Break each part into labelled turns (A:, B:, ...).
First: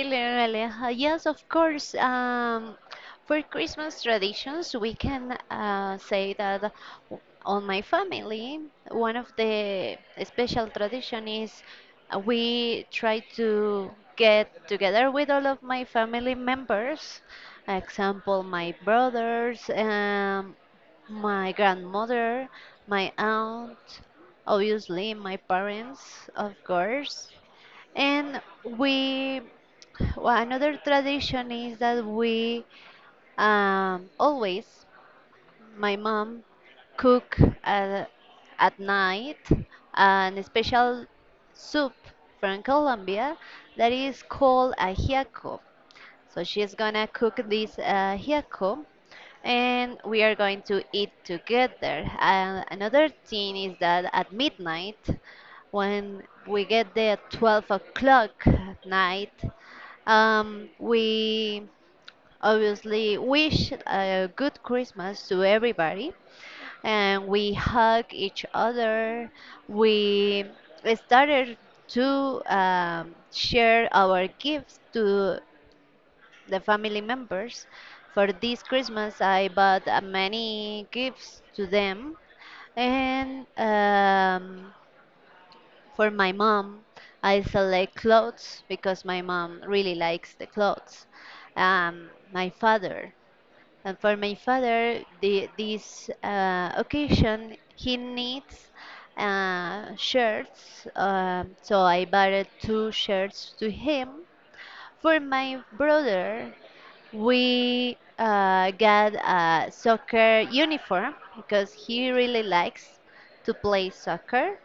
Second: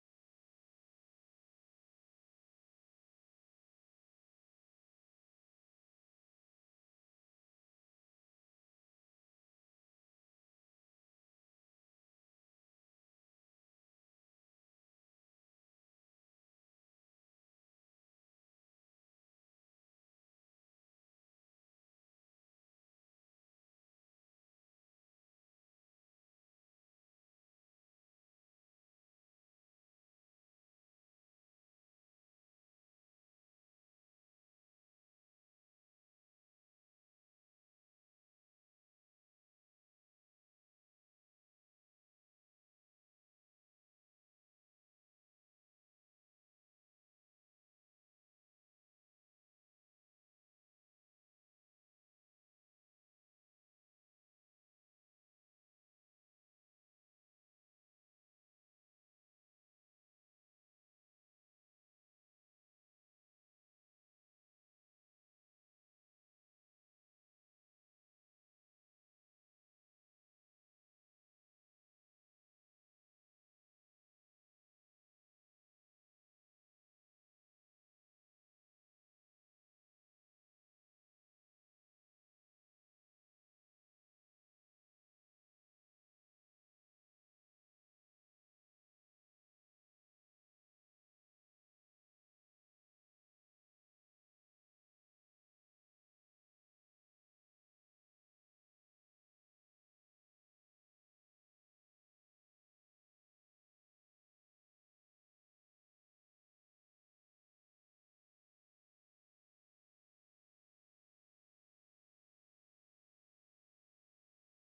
A: Hello, Aleja. Yes, of course. For Christmas traditions, we can say that on my family, one of the special tradition is we try to get together with all of my family members. Example, my brothers, my grandmother, my aunt, obviously my parents, of course, and we well, another tradition is that we always, my mom, cook at, at night an special soup from Colombia that is called ajiaco. So she's gonna cook this ajiaco and we are going to eat together. And another thing is that at midnight, when we get there at 12 o'clock at night, we obviously wish a good Christmas to everybody and we hug each other. We started to share our gifts to the family members. For this Christmas, I bought many gifts to them. And for my mom, I select clothes because my mom really likes the clothes. Um, my father, and for my father, this occasion, he needs shirts. So I bought two shirts to him. For my brother, we got a soccer uniform because he really likes to play soccer.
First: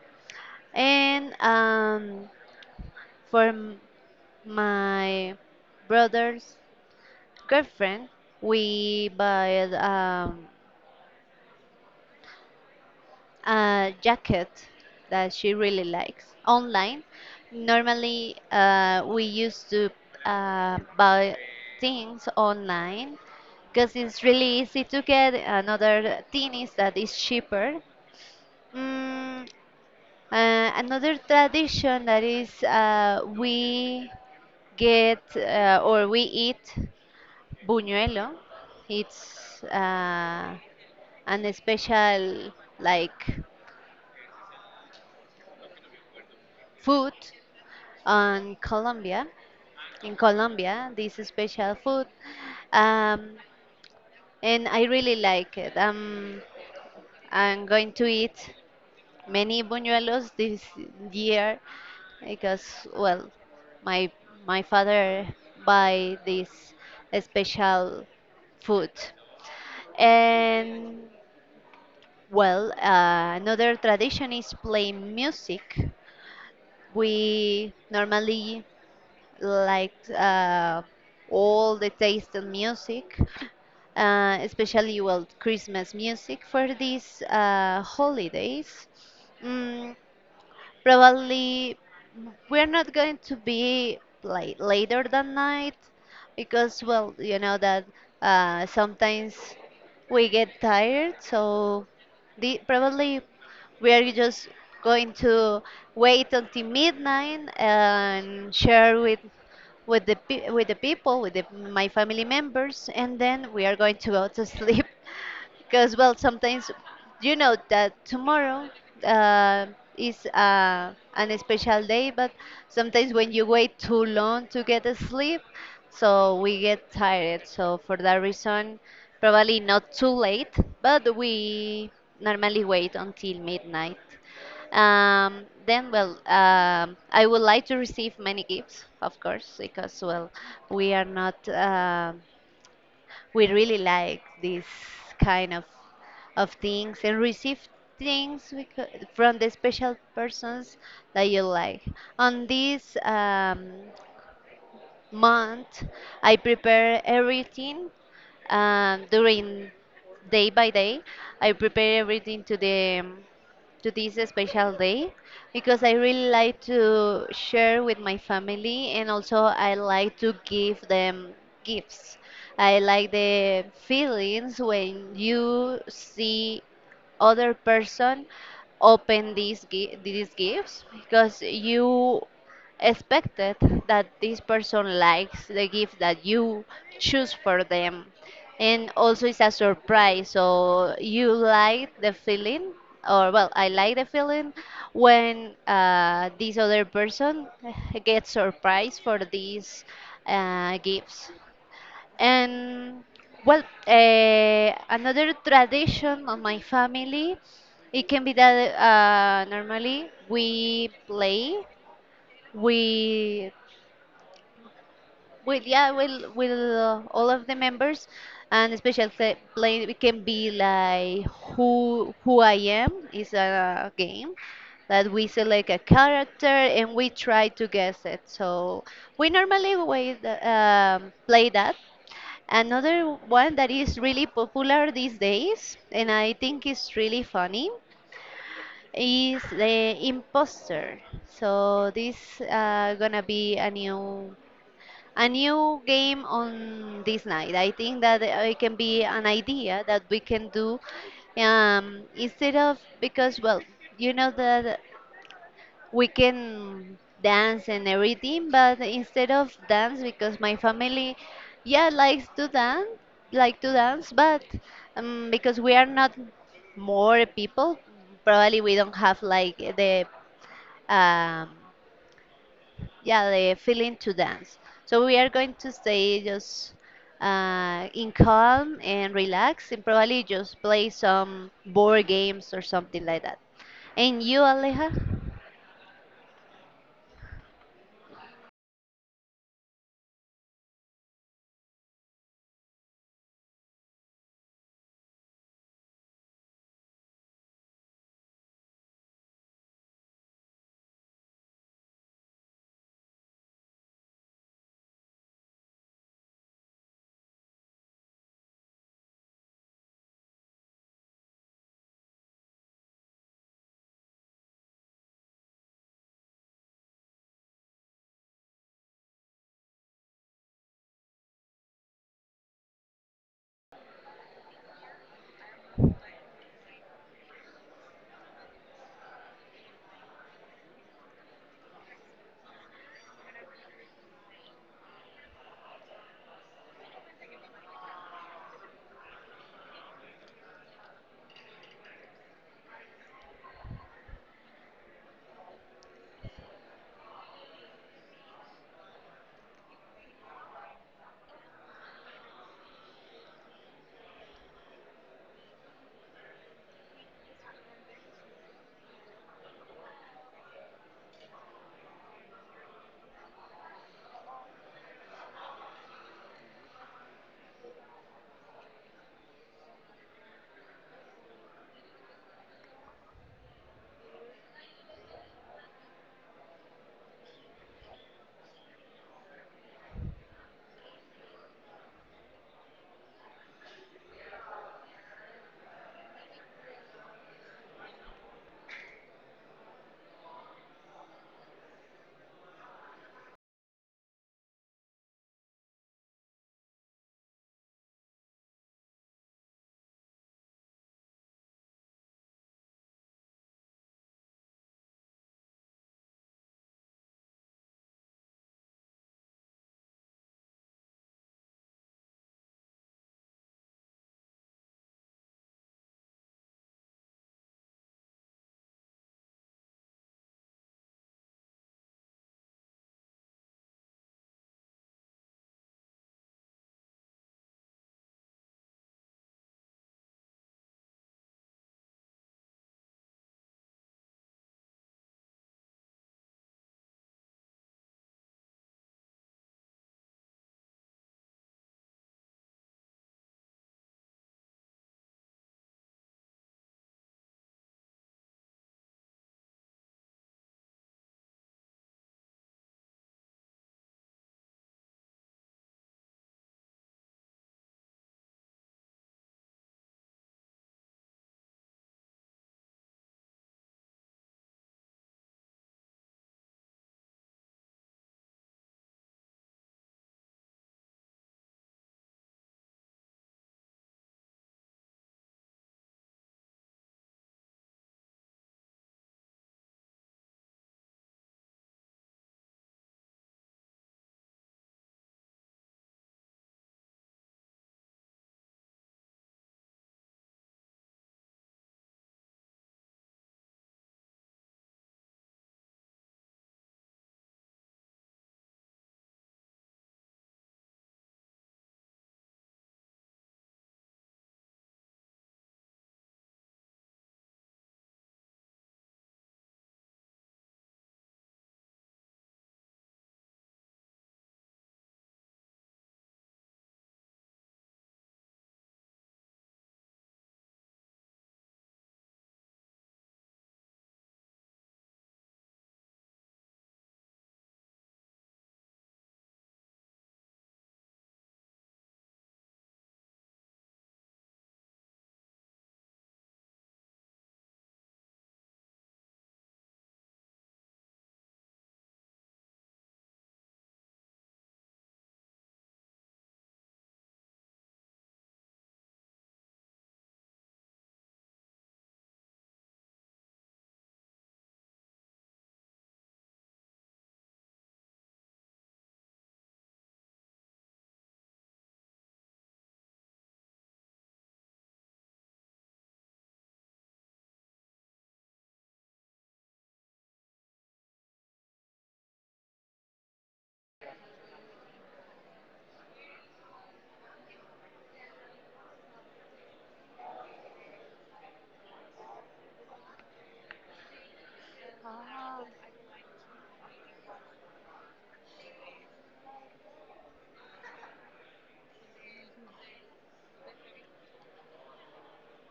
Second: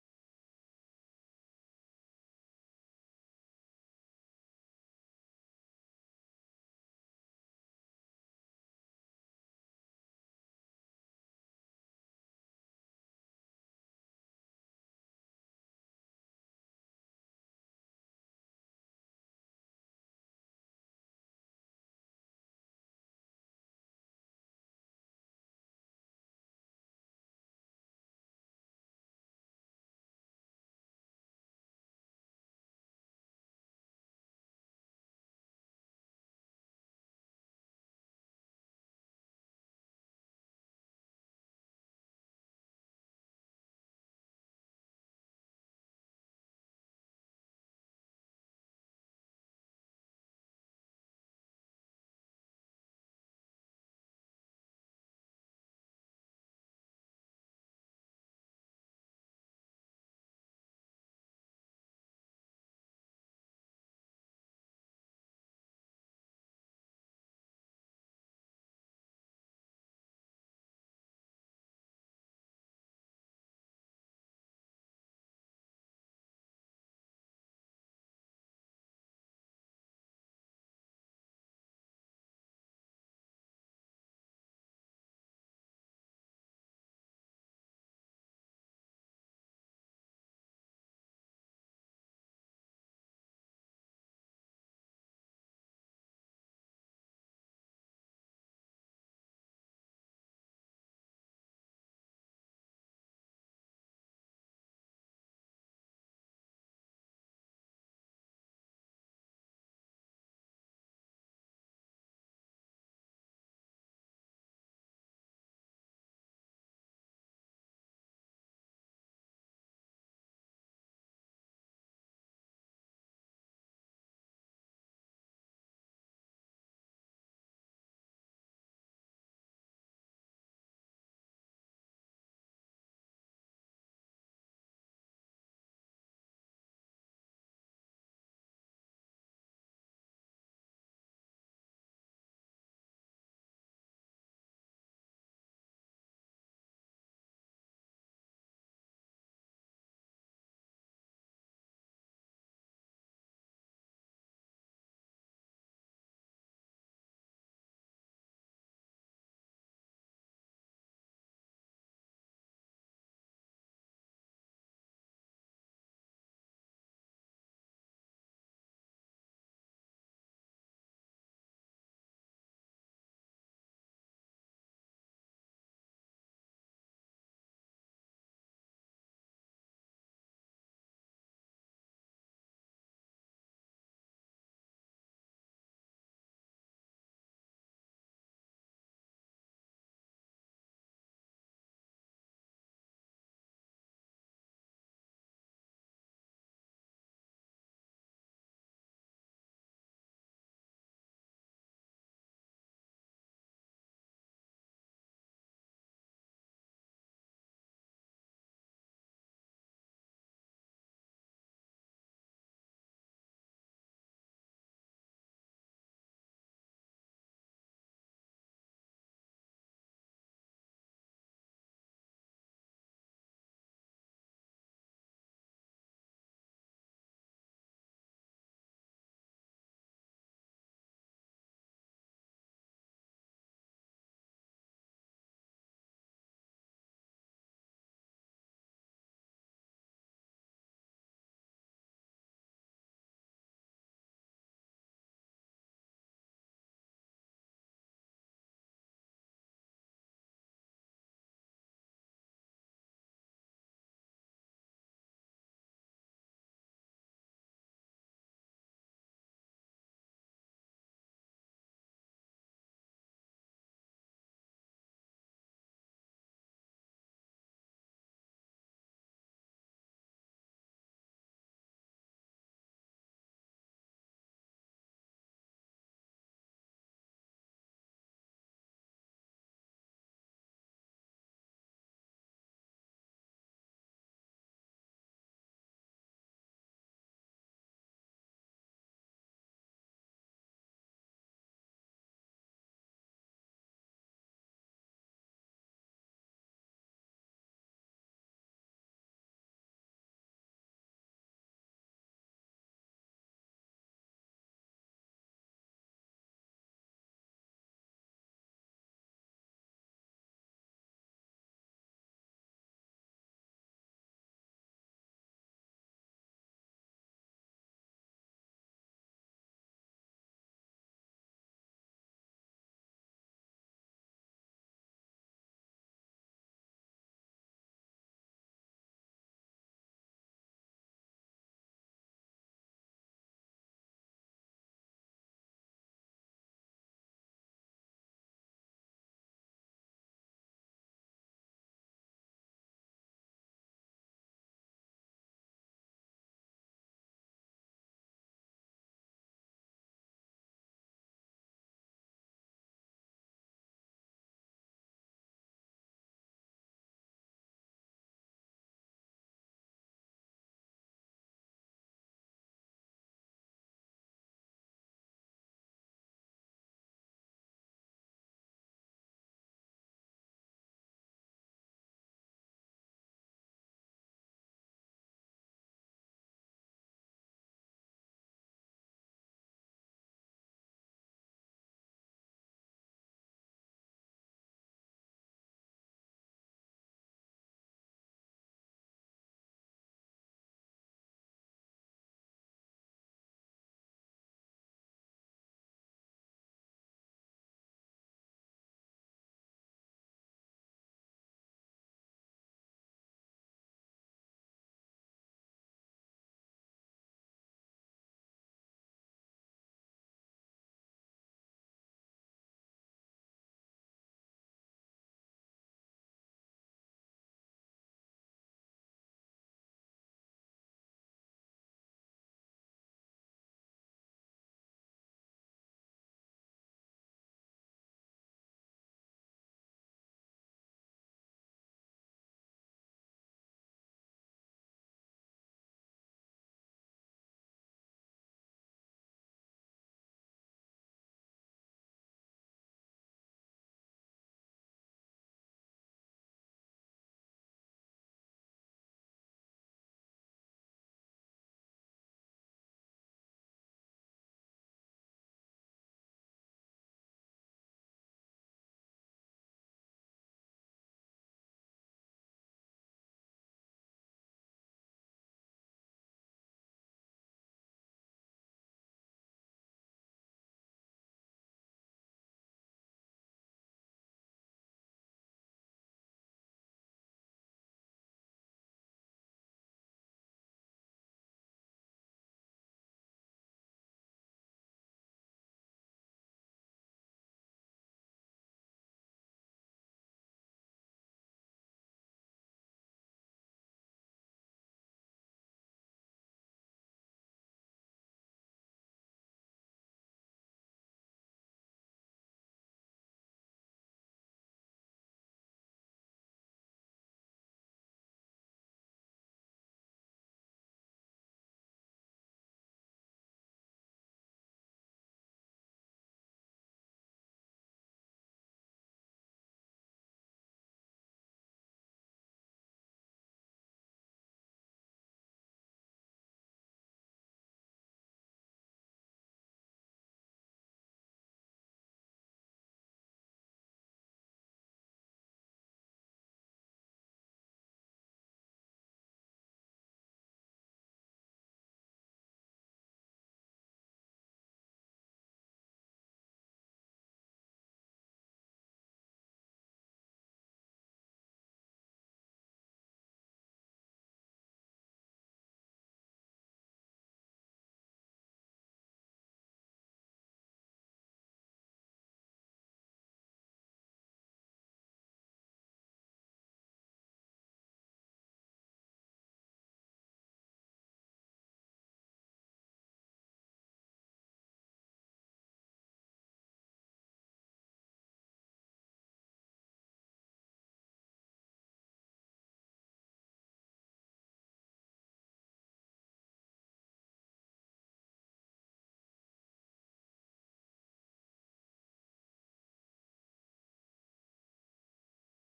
A: And for my brother's girlfriend, we bought a jacket that she really likes online. Normally, we used to buy things online because it's really easy to get another thing that is cheaper. Mm, another tradition that is we get or we eat buñuelo. It's an special like food on Colombia. In Colombia, this special food, um, and I really like it. I'm going to eat many buñuelos this year because, well, my my father buy this special food. And well, another tradition is playing music. We normally like all the taste in music, especially well Christmas music for these holidays. Mm, Probably we're not going to be like later than night because well you know that sometimes we get tired so probably we are just going to wait until midnight and share with with the people, with my family members, and then we are going to go to sleep because well, sometimes you know that tomorrow uh, is an special day, but sometimes when you wait too long to get a sleep, so we get tired. So for that reason, probably not too late, but we normally wait until midnight. Then, well, I would like to receive many gifts, of course, because, well, we are not, we really like this kind of things and receive things from the special persons that you like. On this, month. I prepare everything during day by day. I prepare everything to the to this special day because I really like to share with my family and also I like to give them gifts. I like the feelings when you see other person open these these gifts because you expected that this person likes the gift that you choose for them and also it's a surprise so you like the feeling or well I like the feeling when this other person gets surprised for these gifts and well, another tradition of my family, it can be that normally we play, we well, yeah, well, will all of the members and special play it can be like who I am is a game that we select a character and we try to guess it. So we normally wait, play that. Another one that is really popular these days, and I think it's really funny, is the imposter. So this gonna be a new game on this night. I think that it can be an idea that we can do instead of because well, you know that we can dance and everything, but instead of dance because my family, yeah, likes to dance, like to dance, but because we are not more people, probably we don't have like the um, yeah the feeling to dance so we are going to stay just in calm and relax and probably just play some board games or something like that and you, Aleja.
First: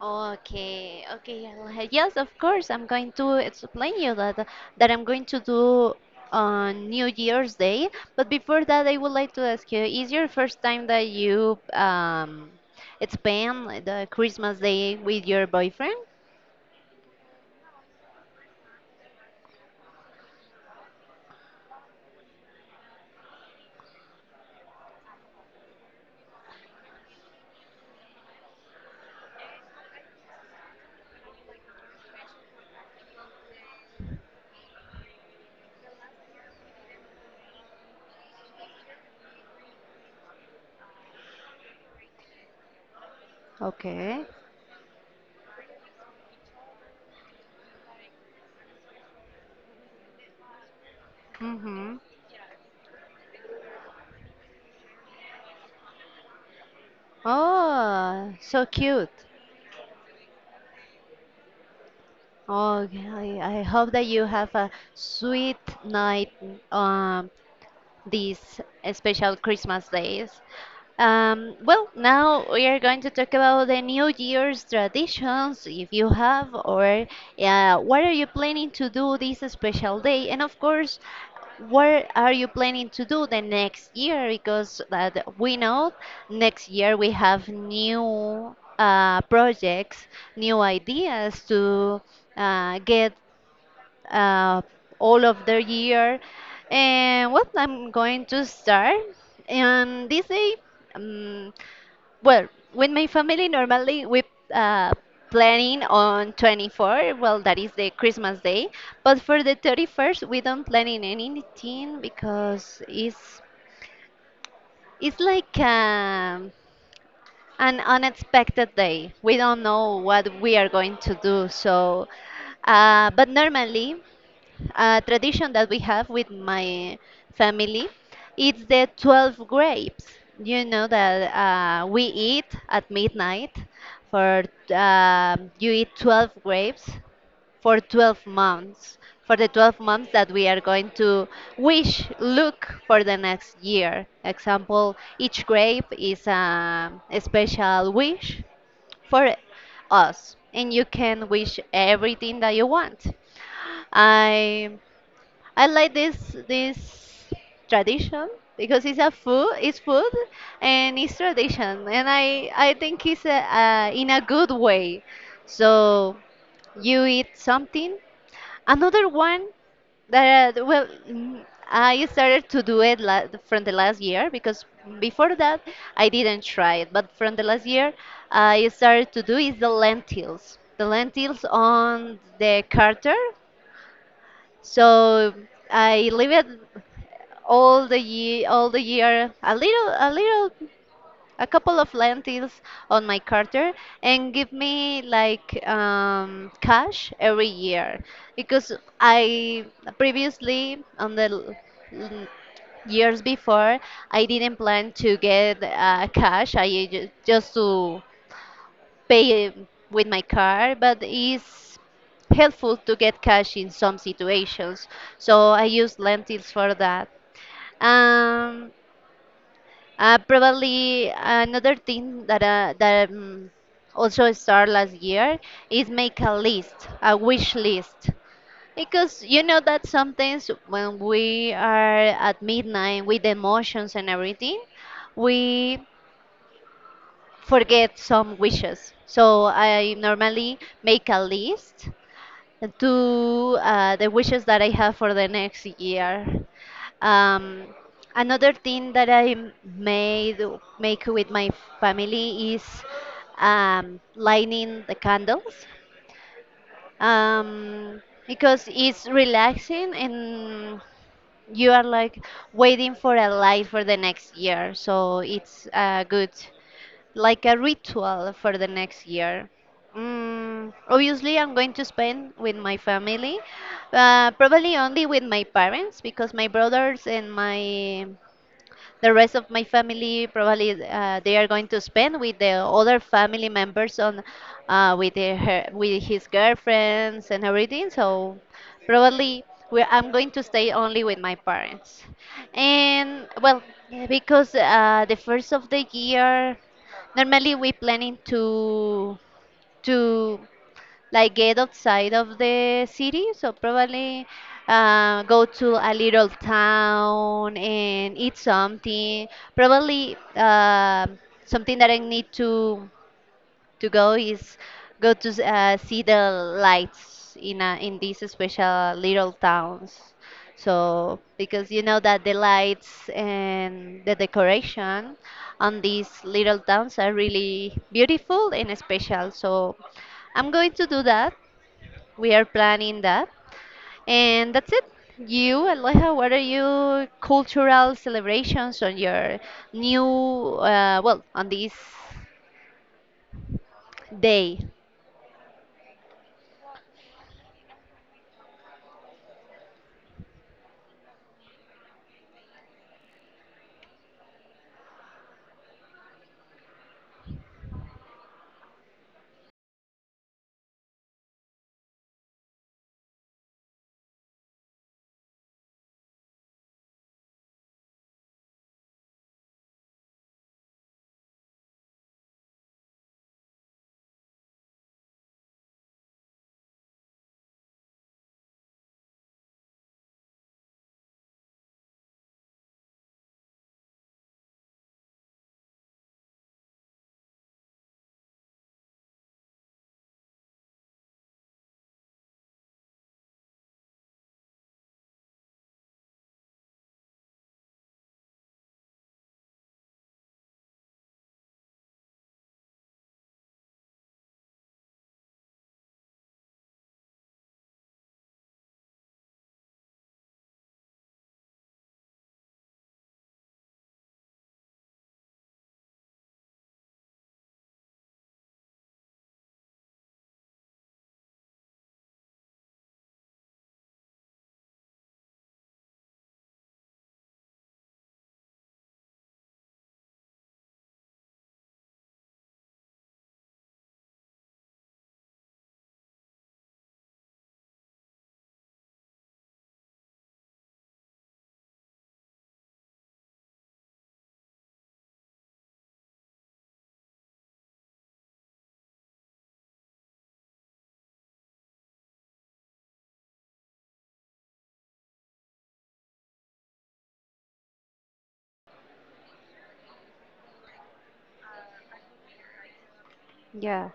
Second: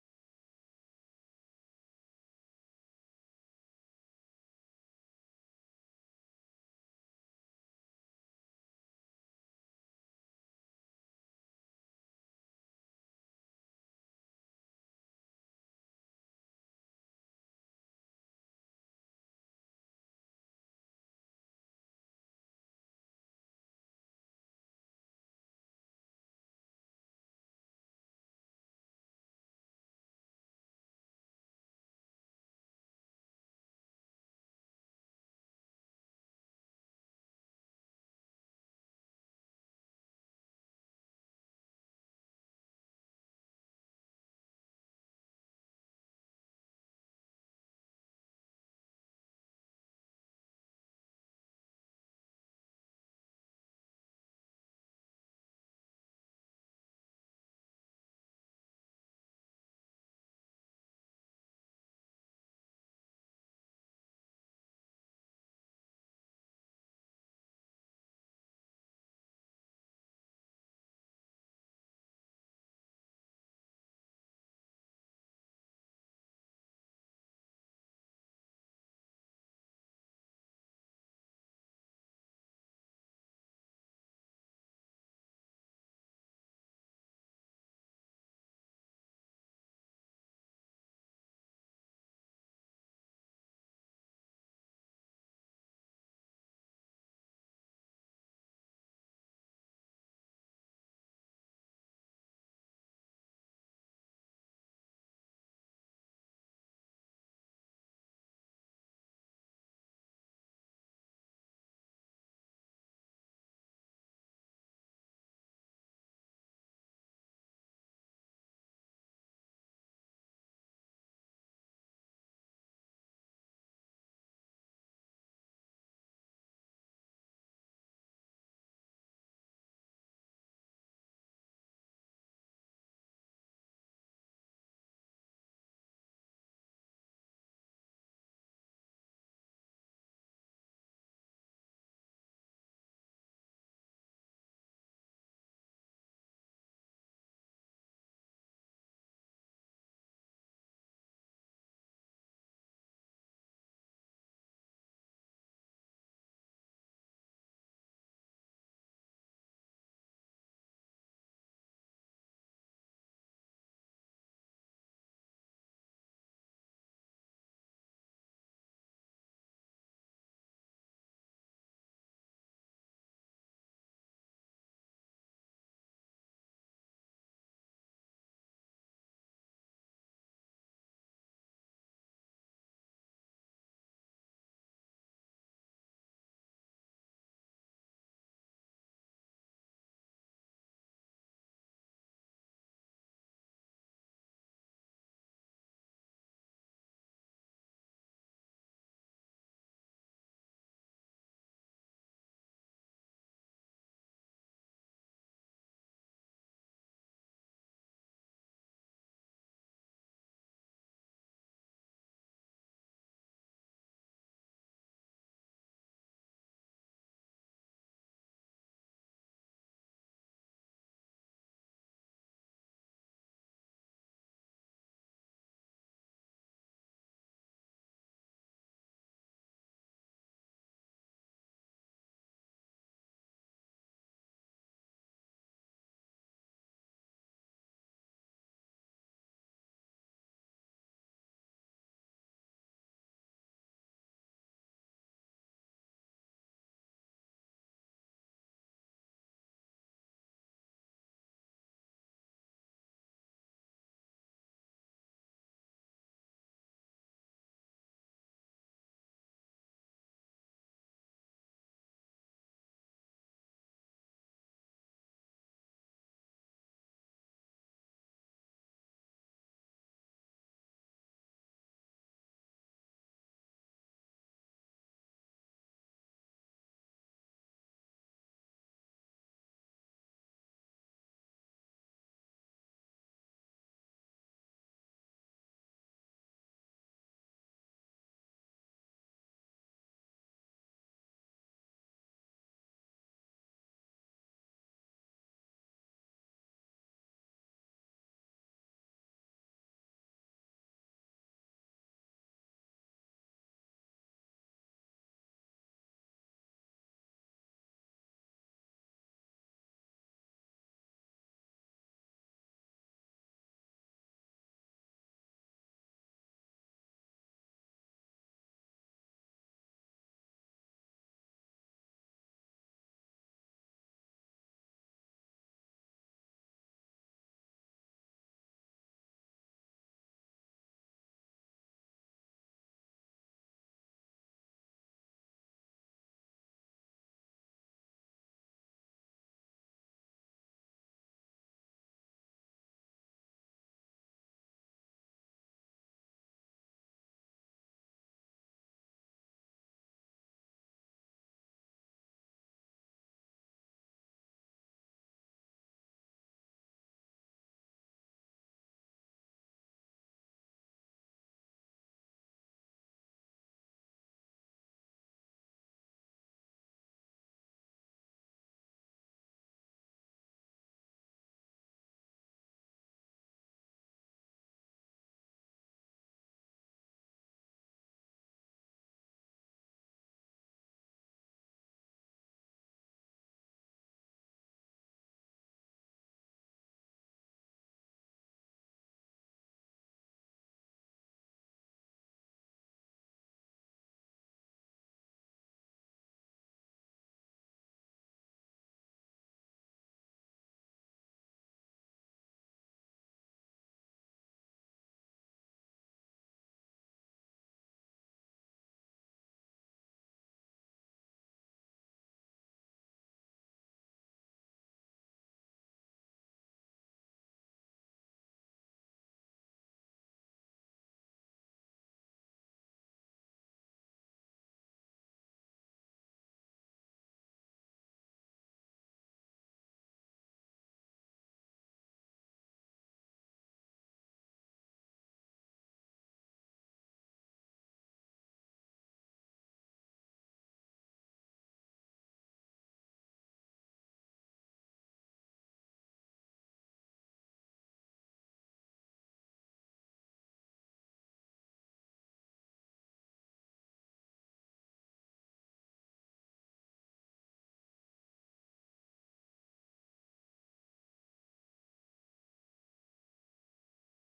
A: Okay, okay, Aleja. Yes, of course. I'm going to explain you that I'm going to do on New Year's Day. But before that, I would like to ask you: Is your first time that you spend the Christmas Day with your boyfriend? Okay. Mm-hmm. Oh, so cute. Oh, I hope that you have a sweet night um these special Christmas days. Well, now we are going to talk about the New Year's traditions, if you have, or what are you planning to do this special day? And of course, what are you planning to do the next year? Because that we know next year we have new projects, new ideas to get uh, all of the year. And what I'm going to start on this day. um, well, with my family, normally we uh, planning on 24. Well, that is the Christmas day. But for the 31st, we don't planning anything because it's like an unexpected day. We don't know what we are going to do. So, but normally. A tradition that we have with my family, it's the 12 grapes. You know that we eat at midnight for you eat 12 grapes for 12 months for the 12 months that we are going to wish look for the next year. Example, each grape is a special wish for us and you can wish everything that you want. I I like this tradition because it's a food, it's food, and it's tradition, and I think it's in a good way. So you eat something. Another one that well, I started to do it la from the last year because before that I didn't try it, but from the last year I started to do is the lentils, on the carter. So I leave it all the year a couple of lentils on my carter and give me like cash every year because I previously on the l- years before I didn't plan to get cash I just to pay with my card but it's helpful to get cash in some situations so I use lentils for that. um, Probably another thing that that also started last year is make a list, a wish list, because you know that sometimes when we are at midnight with emotions and everything, we forget some wishes. So I normally make a list to the wishes that I have for the next year. Um, Another thing that I m- made make with my family is lighting the candles um, because it's relaxing and you are like waiting for a light for the next year, so it's good like a ritual for the next year. Obviously, I'm going to spend with my family, probably only with my parents because my brothers and my the rest of my family probably they are going to spend with the other family members on with with his girlfriends and everything. So probably we I'm going to stay only with my parents. And well, because the first of the year. Normally, we planning to like get outside of the city, so probably go to a little town and eat something. Probably something that I need to go is go to see the lights in these special little towns. So because you know that the lights and the decoration on these little towns are really beautiful and special. So I'm going to do that. We are planning that. And that's it. You, Aleja, what are your cultural celebrations on your well, on this day? Yeah.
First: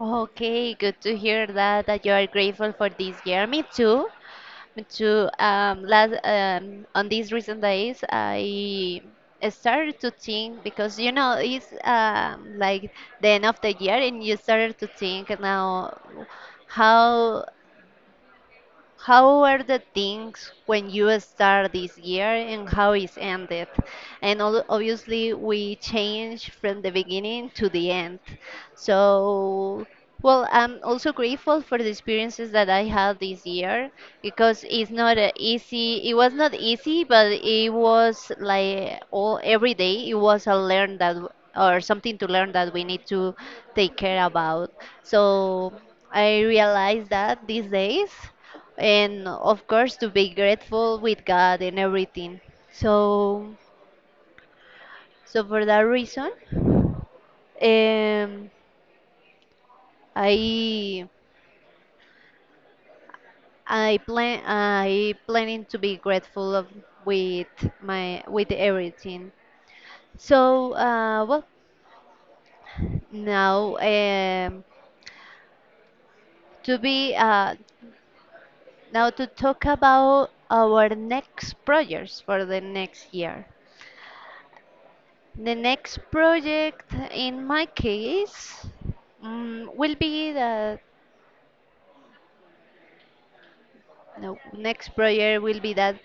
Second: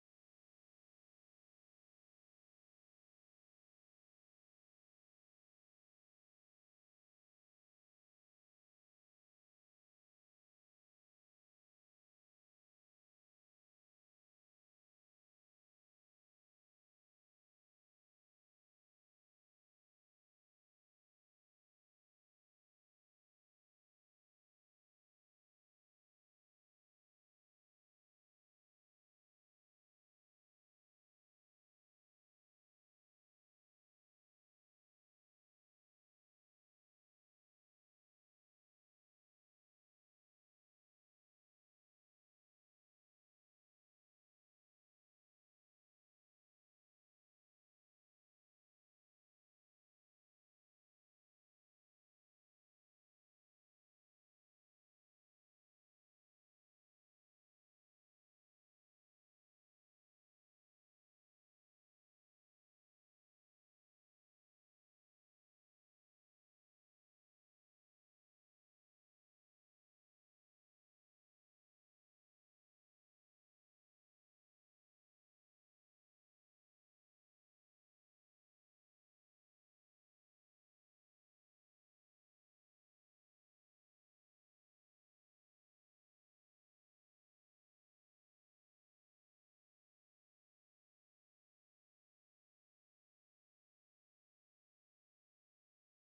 A: Okay, good to hear that you are grateful for this year. Me too. Me too. Last on these recent days, I started to think because you know it's like the end of the year, and you started to think now how how were the things when you start this year and how it's ended? And obviously, we change from the beginning to the end. So, well, I'm also grateful for the experiences that I had this year because it's not a easy. It was not easy, but it was like all every day. It was a learn that or something to learn that we need to take care about. So I realized that these days and of course to be grateful with God and everything. So so for that reason, um, I I planning to be grateful of with my with everything. So well now to be now to talk about our next projects for the next year. The next project in my case will be that no, next project will be that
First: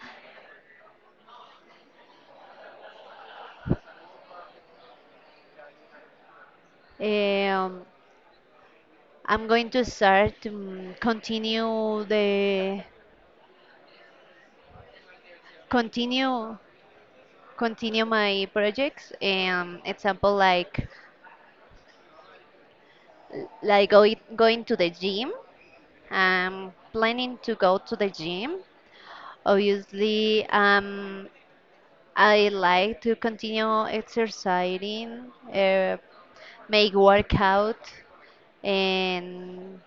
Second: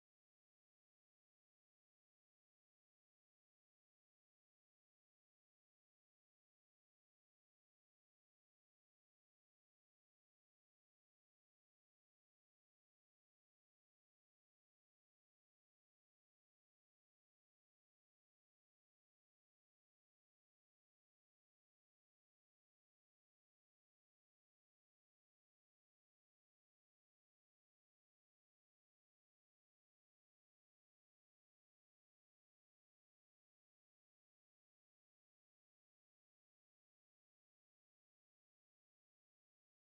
A: um, I'm going to start continue the continue continue my projects. Example like going to the gym. I'm planning to go to the gym. Obviously, I like to continue exercising. Make workout and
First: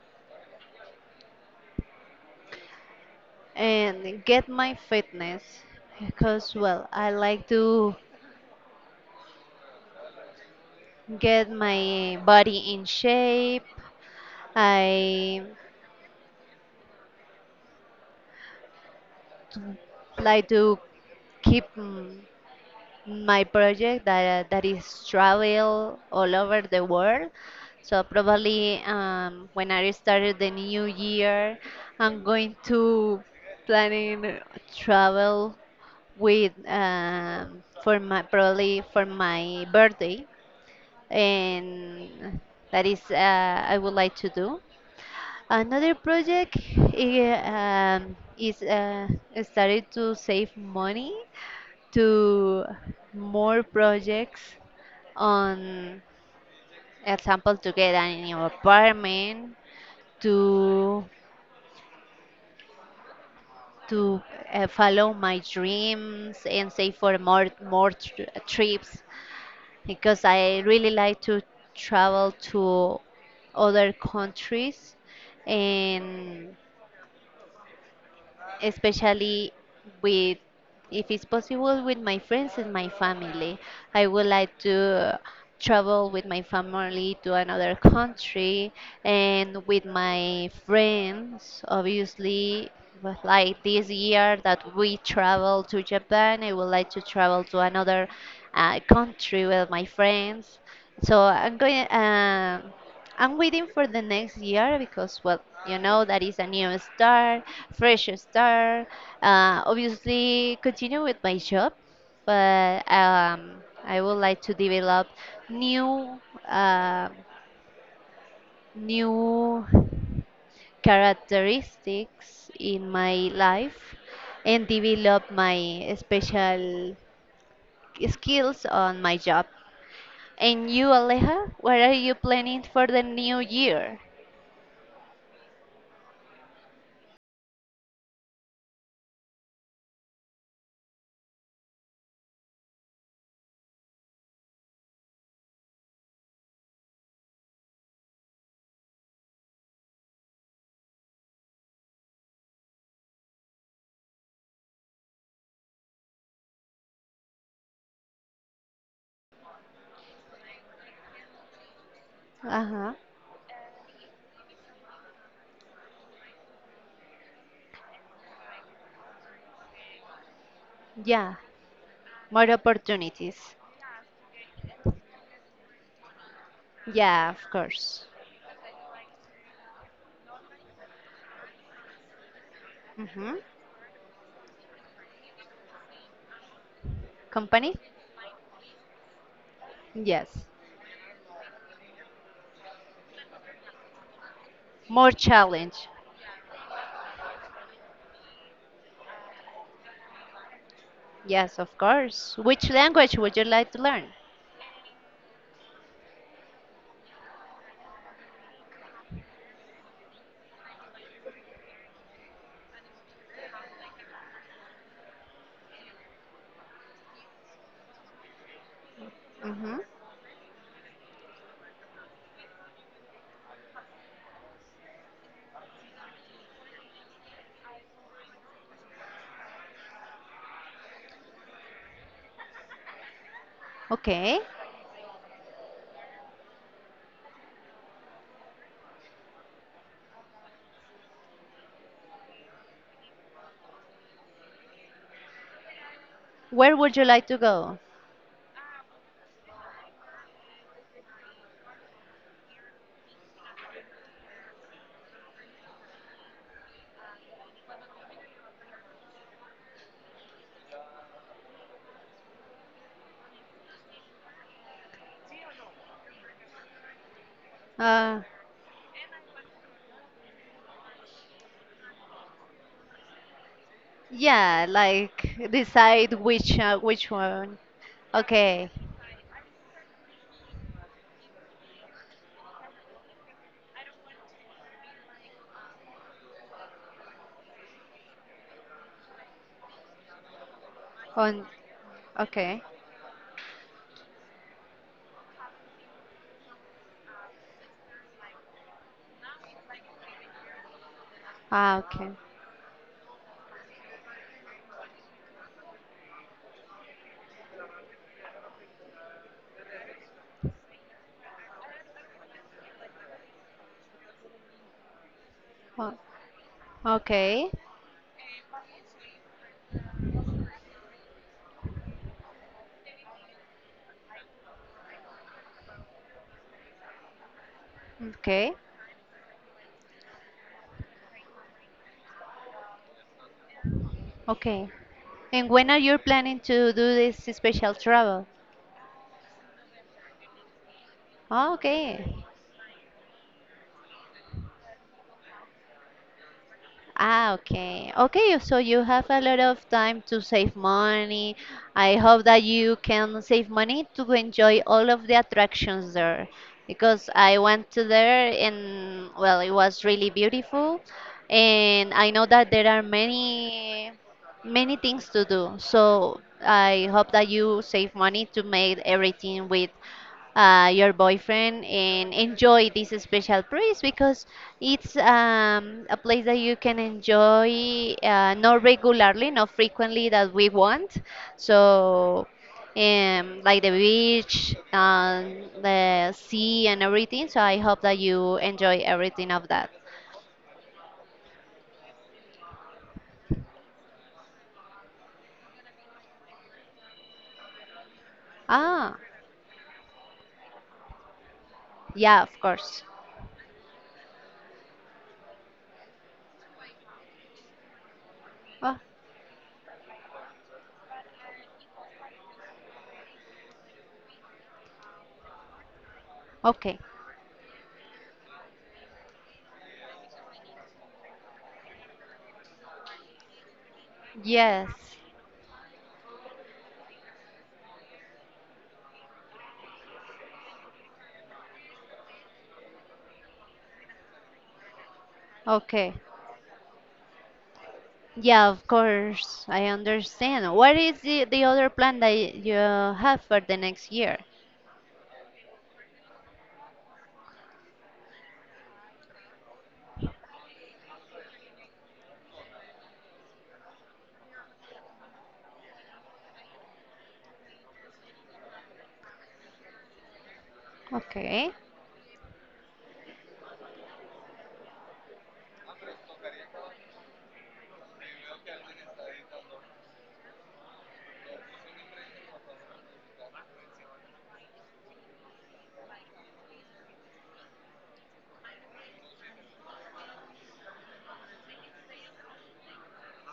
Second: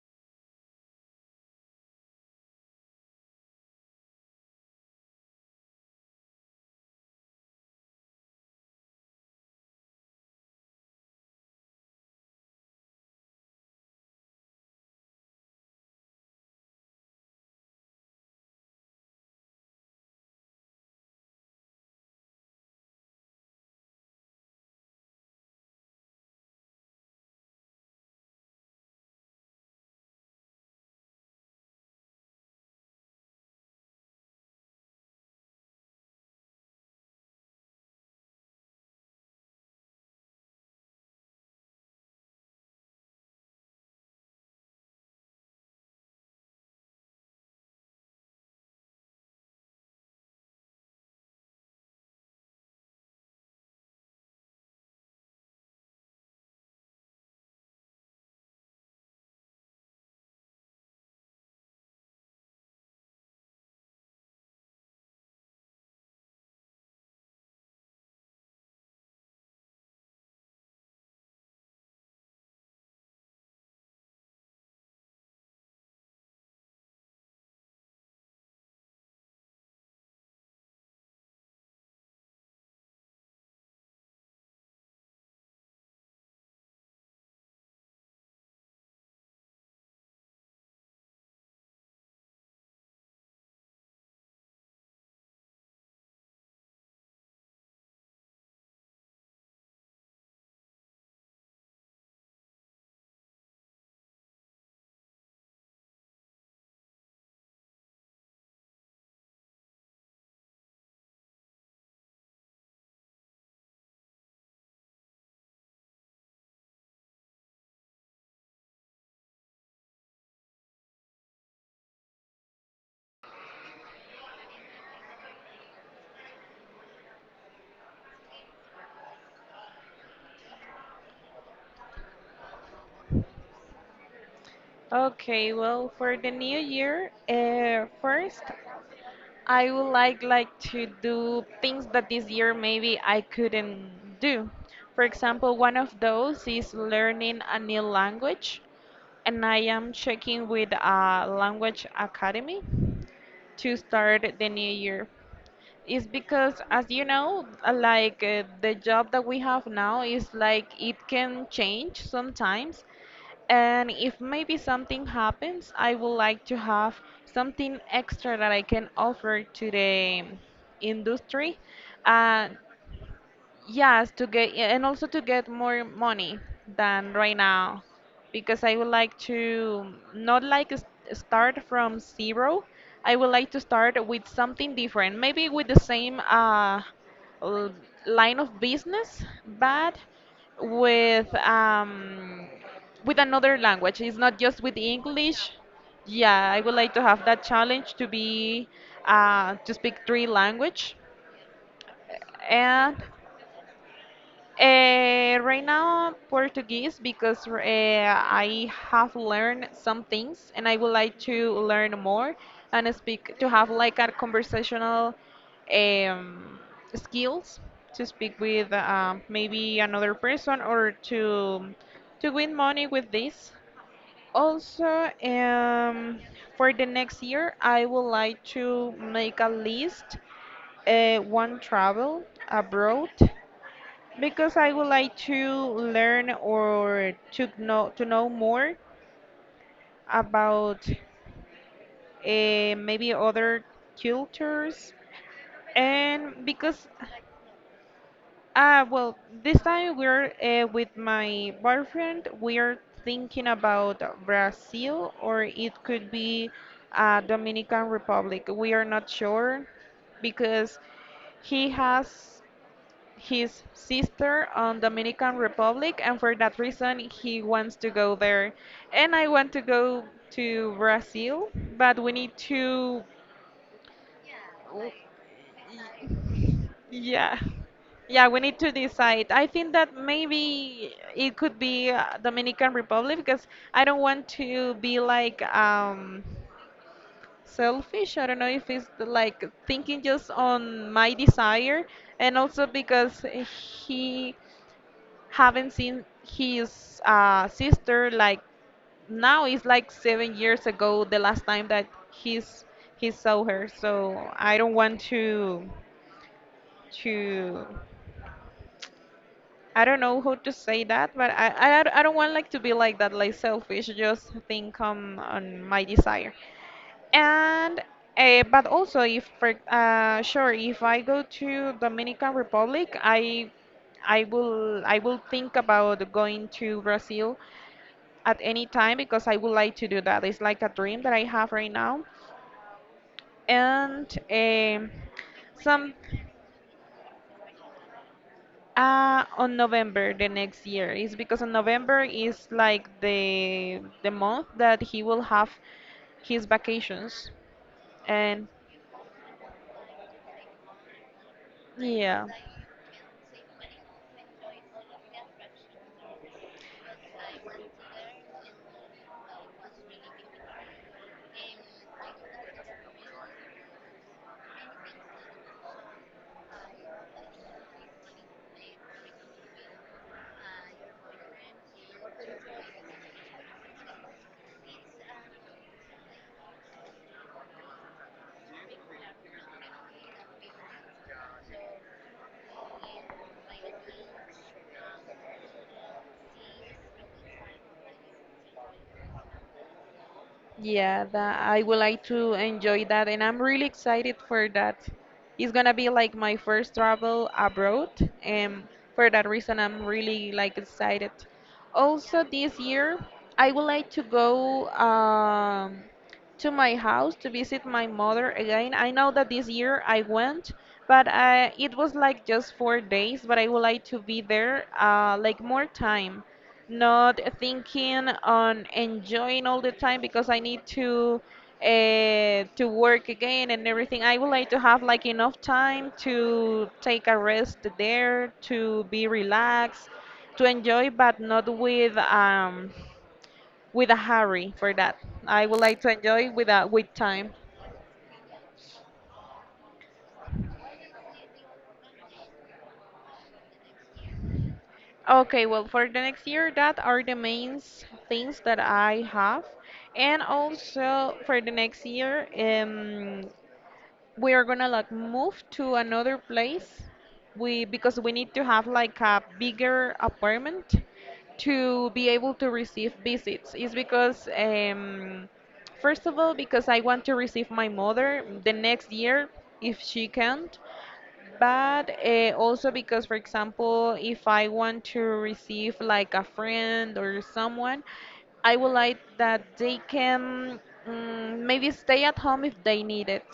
A: and get my fitness because well I like to get my body in shape. I like to keep my project that is travel all over the world. So probably when I started the new year, I'm going to planning travel with for my probably for my birthday and that is I would like to do another project is I started to save money to more projects on example to get a new apartment to to follow my dreams and save for more trips because I really like to travel to other countries and especially with if it's possible with my friends and my family. I would like to travel with my family to another country and with my friends obviously, but like this year that we travel to Japan, I would like to travel to another country with my friends. so i'm going um I'm waiting for the next year because, well, that is a new start, fresh start. Obviously, continue with my job, but I would like to develop new, uh, new characteristics in my life and develop my special skills on my job. And you, Aleja, what are you planning for the new year?
B: Okay, well, for the new year, first I would like to do things that this year maybe I couldn't do. For example, one of those is learning a new language, and I am checking with a language academy to start the new year is because as you know like the job that we have now is like it can change
A: Uh
B: sometimes,
A: huh.
B: and if maybe something happens I would like to have something extra that I can offer to the
A: Yeah.
B: industry. uh,
A: More opportunities.
B: Yes, to get, yeah, and also to get more money than
A: Yeah,
B: right
A: of
B: now,
A: course.
B: because I would like to not like start from zero. I would
A: Hmm.
B: like to start with something different, maybe with the same l-
A: Company?
B: line of business, but
A: Yes.
B: with um, with another language. It's not just with
A: More
B: English.
A: challenge.
B: Yeah, I would like to have that challenge to be to speak three language,
A: Yes, of course. Which
B: and
A: language would you like to learn?
B: right now, Portuguese because I have learned some things and I would like to learn more and speak to have like a conversational um, skills to speak with maybe
A: Hmm.
B: another person or to win money with this. Also, for the next year, I would like to make a list, one travel abroad
A: Okay.
B: because I would like to learn or to know more about maybe other cultures, and
A: Where
B: because
A: would you like to go?
B: well, this time we're with my boyfriend we're thinking about Brazil, or it could be Dominican Republic. We are not sure because he has his sister on Dominican Republic, and for that reason he wants to go
A: Uh,
B: there, and I want to go to Brazil, but we need to,
A: yeah, like decide which
B: yeah.
A: one.
B: Yeah, we need
A: Okay.
B: to decide. I think that maybe it could be Dominican Republic because I don't want to be like selfish. I don't know if it's the, like, thinking just on my
A: On.
B: desire, and
A: Okay.
B: also because he haven't seen his sister like now it's like 7 years ago the last time
A: Ah,
B: that
A: okay.
B: he's he saw her. So I don't want to, I don't know how to say that, but I don't want like to be like that, like selfish, just think on my
A: O-
B: desire.
A: Okay.
B: And but also if for sure, if I go to Dominican Republic, I will think about going to Brazil at
A: Okay.
B: any time because I would like to do that. It's like a dream that I have right now. And
A: Okay.
B: um,
A: And when are
B: some
A: you planning to do this special travel?
B: on November the next year, is because on
A: Ah,
B: November
A: okay.
B: is like the month that he will have his vacations,
A: Ah, okay. Okay,
B: and
A: so you have a lot of time to save money. I
B: yeah.
A: hope that you can save money to enjoy all of the attractions there, because I went to there and well, it was really beautiful and I know that there are many things to do. So I hope that you save money to make everything with your boyfriend and enjoy this special place, because it's a place that you can enjoy not regularly, not frequently that we want. So, like the beach, the sea, and everything. So, I hope that you enjoy everything of that.
B: Yeah, that I would like to enjoy that, and I'm really excited for that. It's gonna be like my first travel abroad, and
A: Ah,
B: for that reason, I'm really like excited.
A: yeah,
B: Also,
A: of
B: this
A: course.
B: year, I would like to go to my house to visit my mother again.
A: Oh,
B: I know that this year I went, but it was like just 4 days. But I would like to be there like more time,
A: okay.
B: not thinking on enjoying all the time because I need to work again and everything. I would like to
A: Yes.
B: have like enough time to take a rest there, to be relaxed, to enjoy, but not with with a hurry for that. I would like to
A: Okay.
B: enjoy with a, with time.
A: Yeah, of course, I understand. What is the other plan that you have for the next year?
B: Okay, well, for the next year, that are the main things that I have. And also for the next year, we are gonna like move to another place, we because we need to have like a bigger apartment
A: Okay,
B: to be able to receive visits. Is because first of all because I want to receive my mother the next year if she can't, but also because, for example, if I want to receive like a friend or someone, I would like that they can, maybe stay at home if they need it,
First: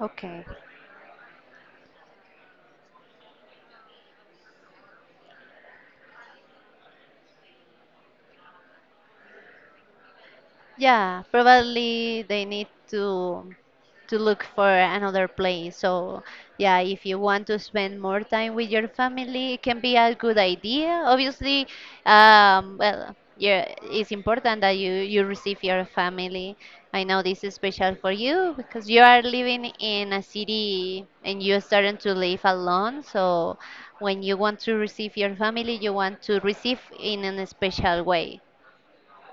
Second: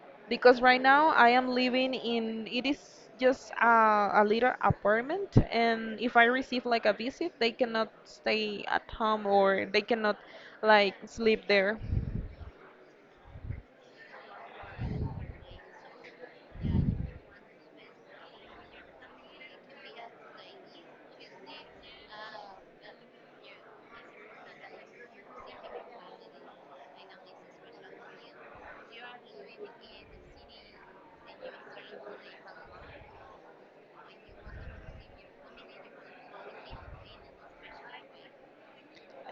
A: okay.
B: because right now I am living in, it is just a little apartment, and if I receive like a visit, they cannot stay at home, or they cannot like
A: Yeah,
B: sleep there.
A: probably they need to look for another place. So, yeah, if you want to spend more time with your family, it can be a good idea. Obviously, well, yeah, it's important that you receive your family. I know this is special for you because you are living in a city and you're starting to live alone. So, when you want to receive your family, you want to receive in a special way.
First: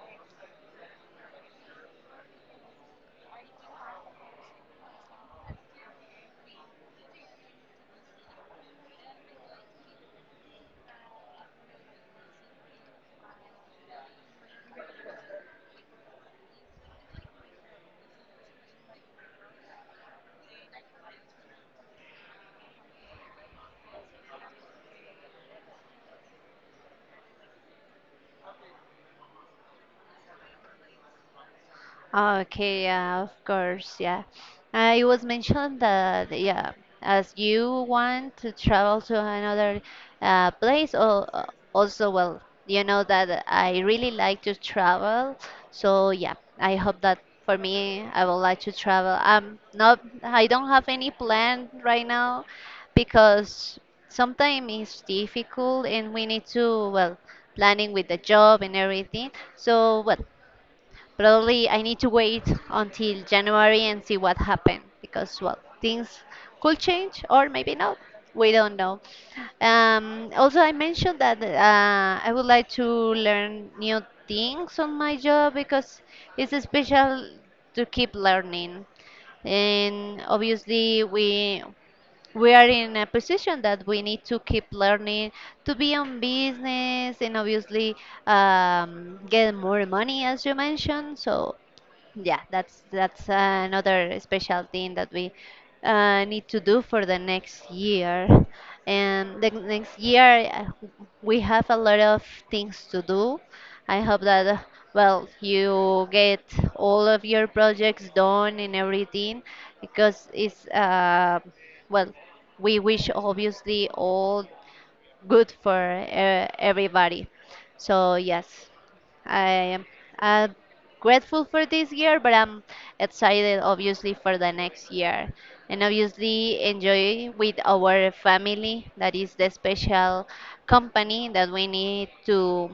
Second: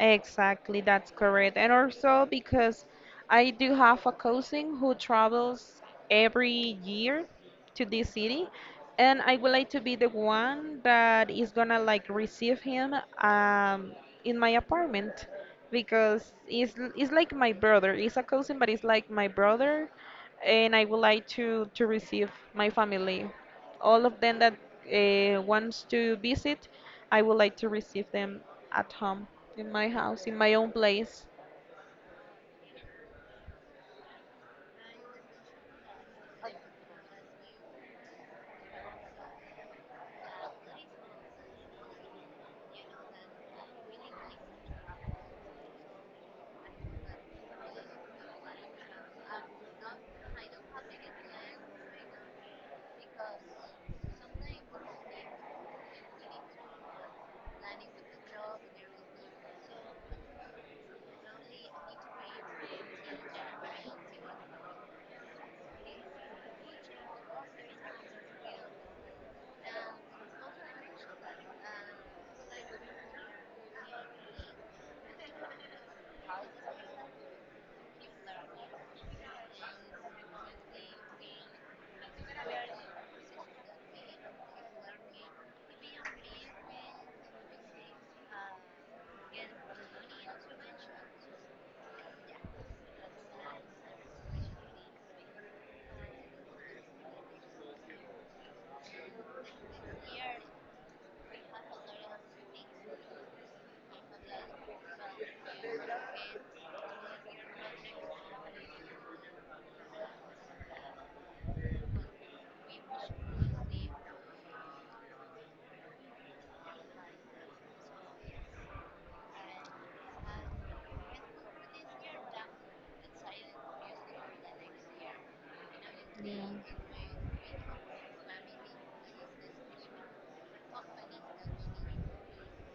B: Exactly, that's correct. And also because I do have a cousin who travels every year to this city, and I would like to be the one that is gonna like receive him, in my apartment, because it's like my brother. It's a cousin, but it's like my brother, and I would like to receive my family, all of them that wants to visit, I would like to receive them at home, in my house, in my own place.
A: Okay, yeah, of course, yeah. It was mentioned that, yeah, as you want to travel to another place, or also, well, you know that I really like to travel, so yeah, I hope that for me, I would like to travel. Not, I don't have any plan right now because sometimes it's difficult and we need to, well, planning with the job and everything. So, well, probably I need to wait until January and see what happened, because well things could change or maybe not. We don't know. Also, I mentioned that I would like to learn new things on my job because it's special to keep learning. And obviously, we are in a position that we need to keep learning to be on business and obviously get more money, as you mentioned. So yeah, that's another special thing that we need to do for the next year. And the next year, we have a lot of things to do. I hope that, well, you get all of your projects done and everything, because it's, well, we wish obviously all good for everybody. So yes. I am uh, grateful for this year, but I'm excited, obviously, for the next year. And
B: Yeah.
A: obviously, enjoy with our family. That is the special company that we need to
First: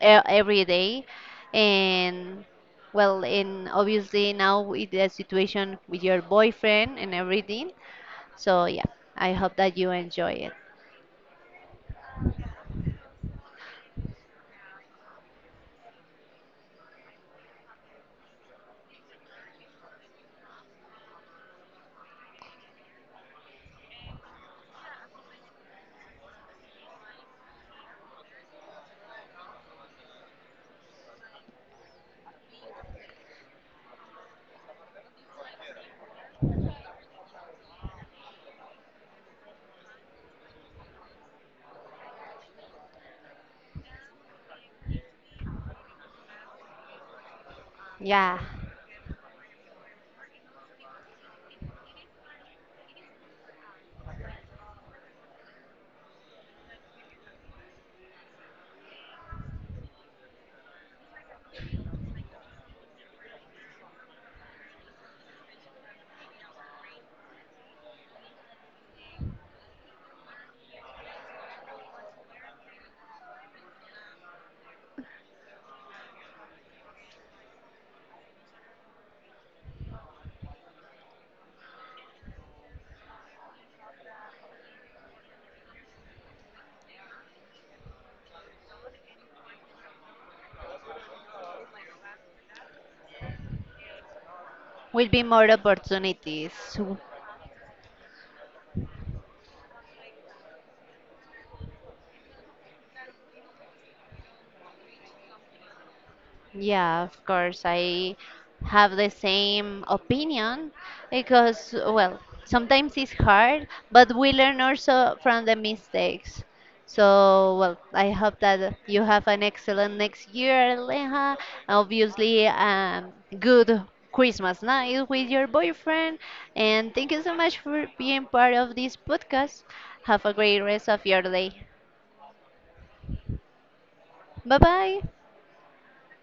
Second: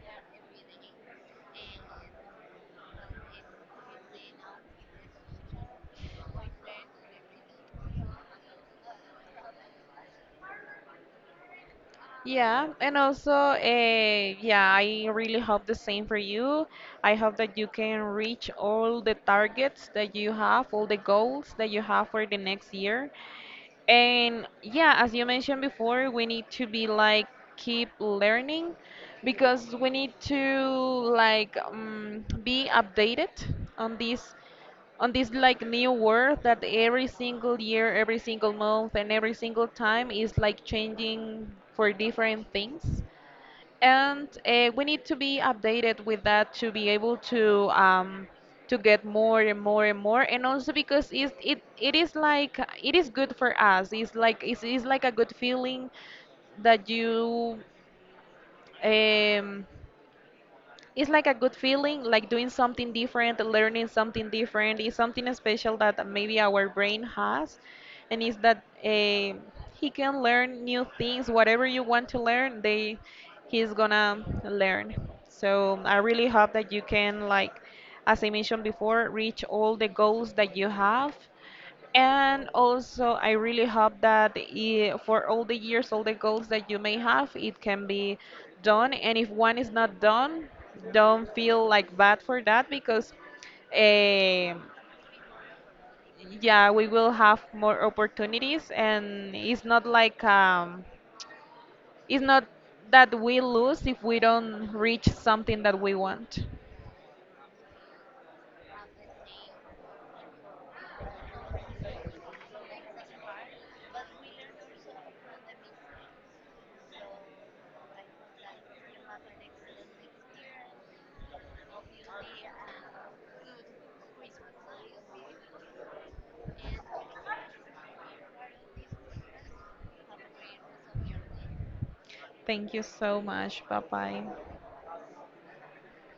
A: every day. And well, and obviously now with the situation with your boyfriend and everything. So yeah, I hope that you enjoy it.
B: Yeah, and also, yeah, I really hope the same for you. I hope that you can reach all the targets that you have, all the goals that you have for the next year. And yeah, as you mentioned before, we need to be like keep learning because we need to like be updated on this, like new world that every single year, every single month, and every single time is like changing for different things, and we need to be updated with that to be able
A: Yeah,
B: to get more and more and more. And also because it is like it is good for us. It's like it's like a good feeling that you, um, it's like a good feeling, like doing something different, learning something different. It's something special that maybe our brain has, and it's that he can learn new things. Whatever you want to learn, they he's gonna learn. So I really hope that you can, like, as I mentioned before, reach all the goals that you have, and also, I really hope that for all the years, all the goals that you may have, it can be done. And if one is not done, don't feel like bad for that because, eh,
A: will be more opportunities.
B: yeah, we will have more opportunities. And it's not like it's not that we lose if we don't reach something that we want.
A: Yeah, of course, I have the same opinion because, well, sometimes it's hard, but we learn also from the mistakes. So, well, I hope that you have an excellent next year, Aleja. Obviously, good Christmas night with your boyfriend. And thank you so much for being part of this podcast. Have a great rest of your day.
B: Thank you so much. Bye bye.
A: Bye bye.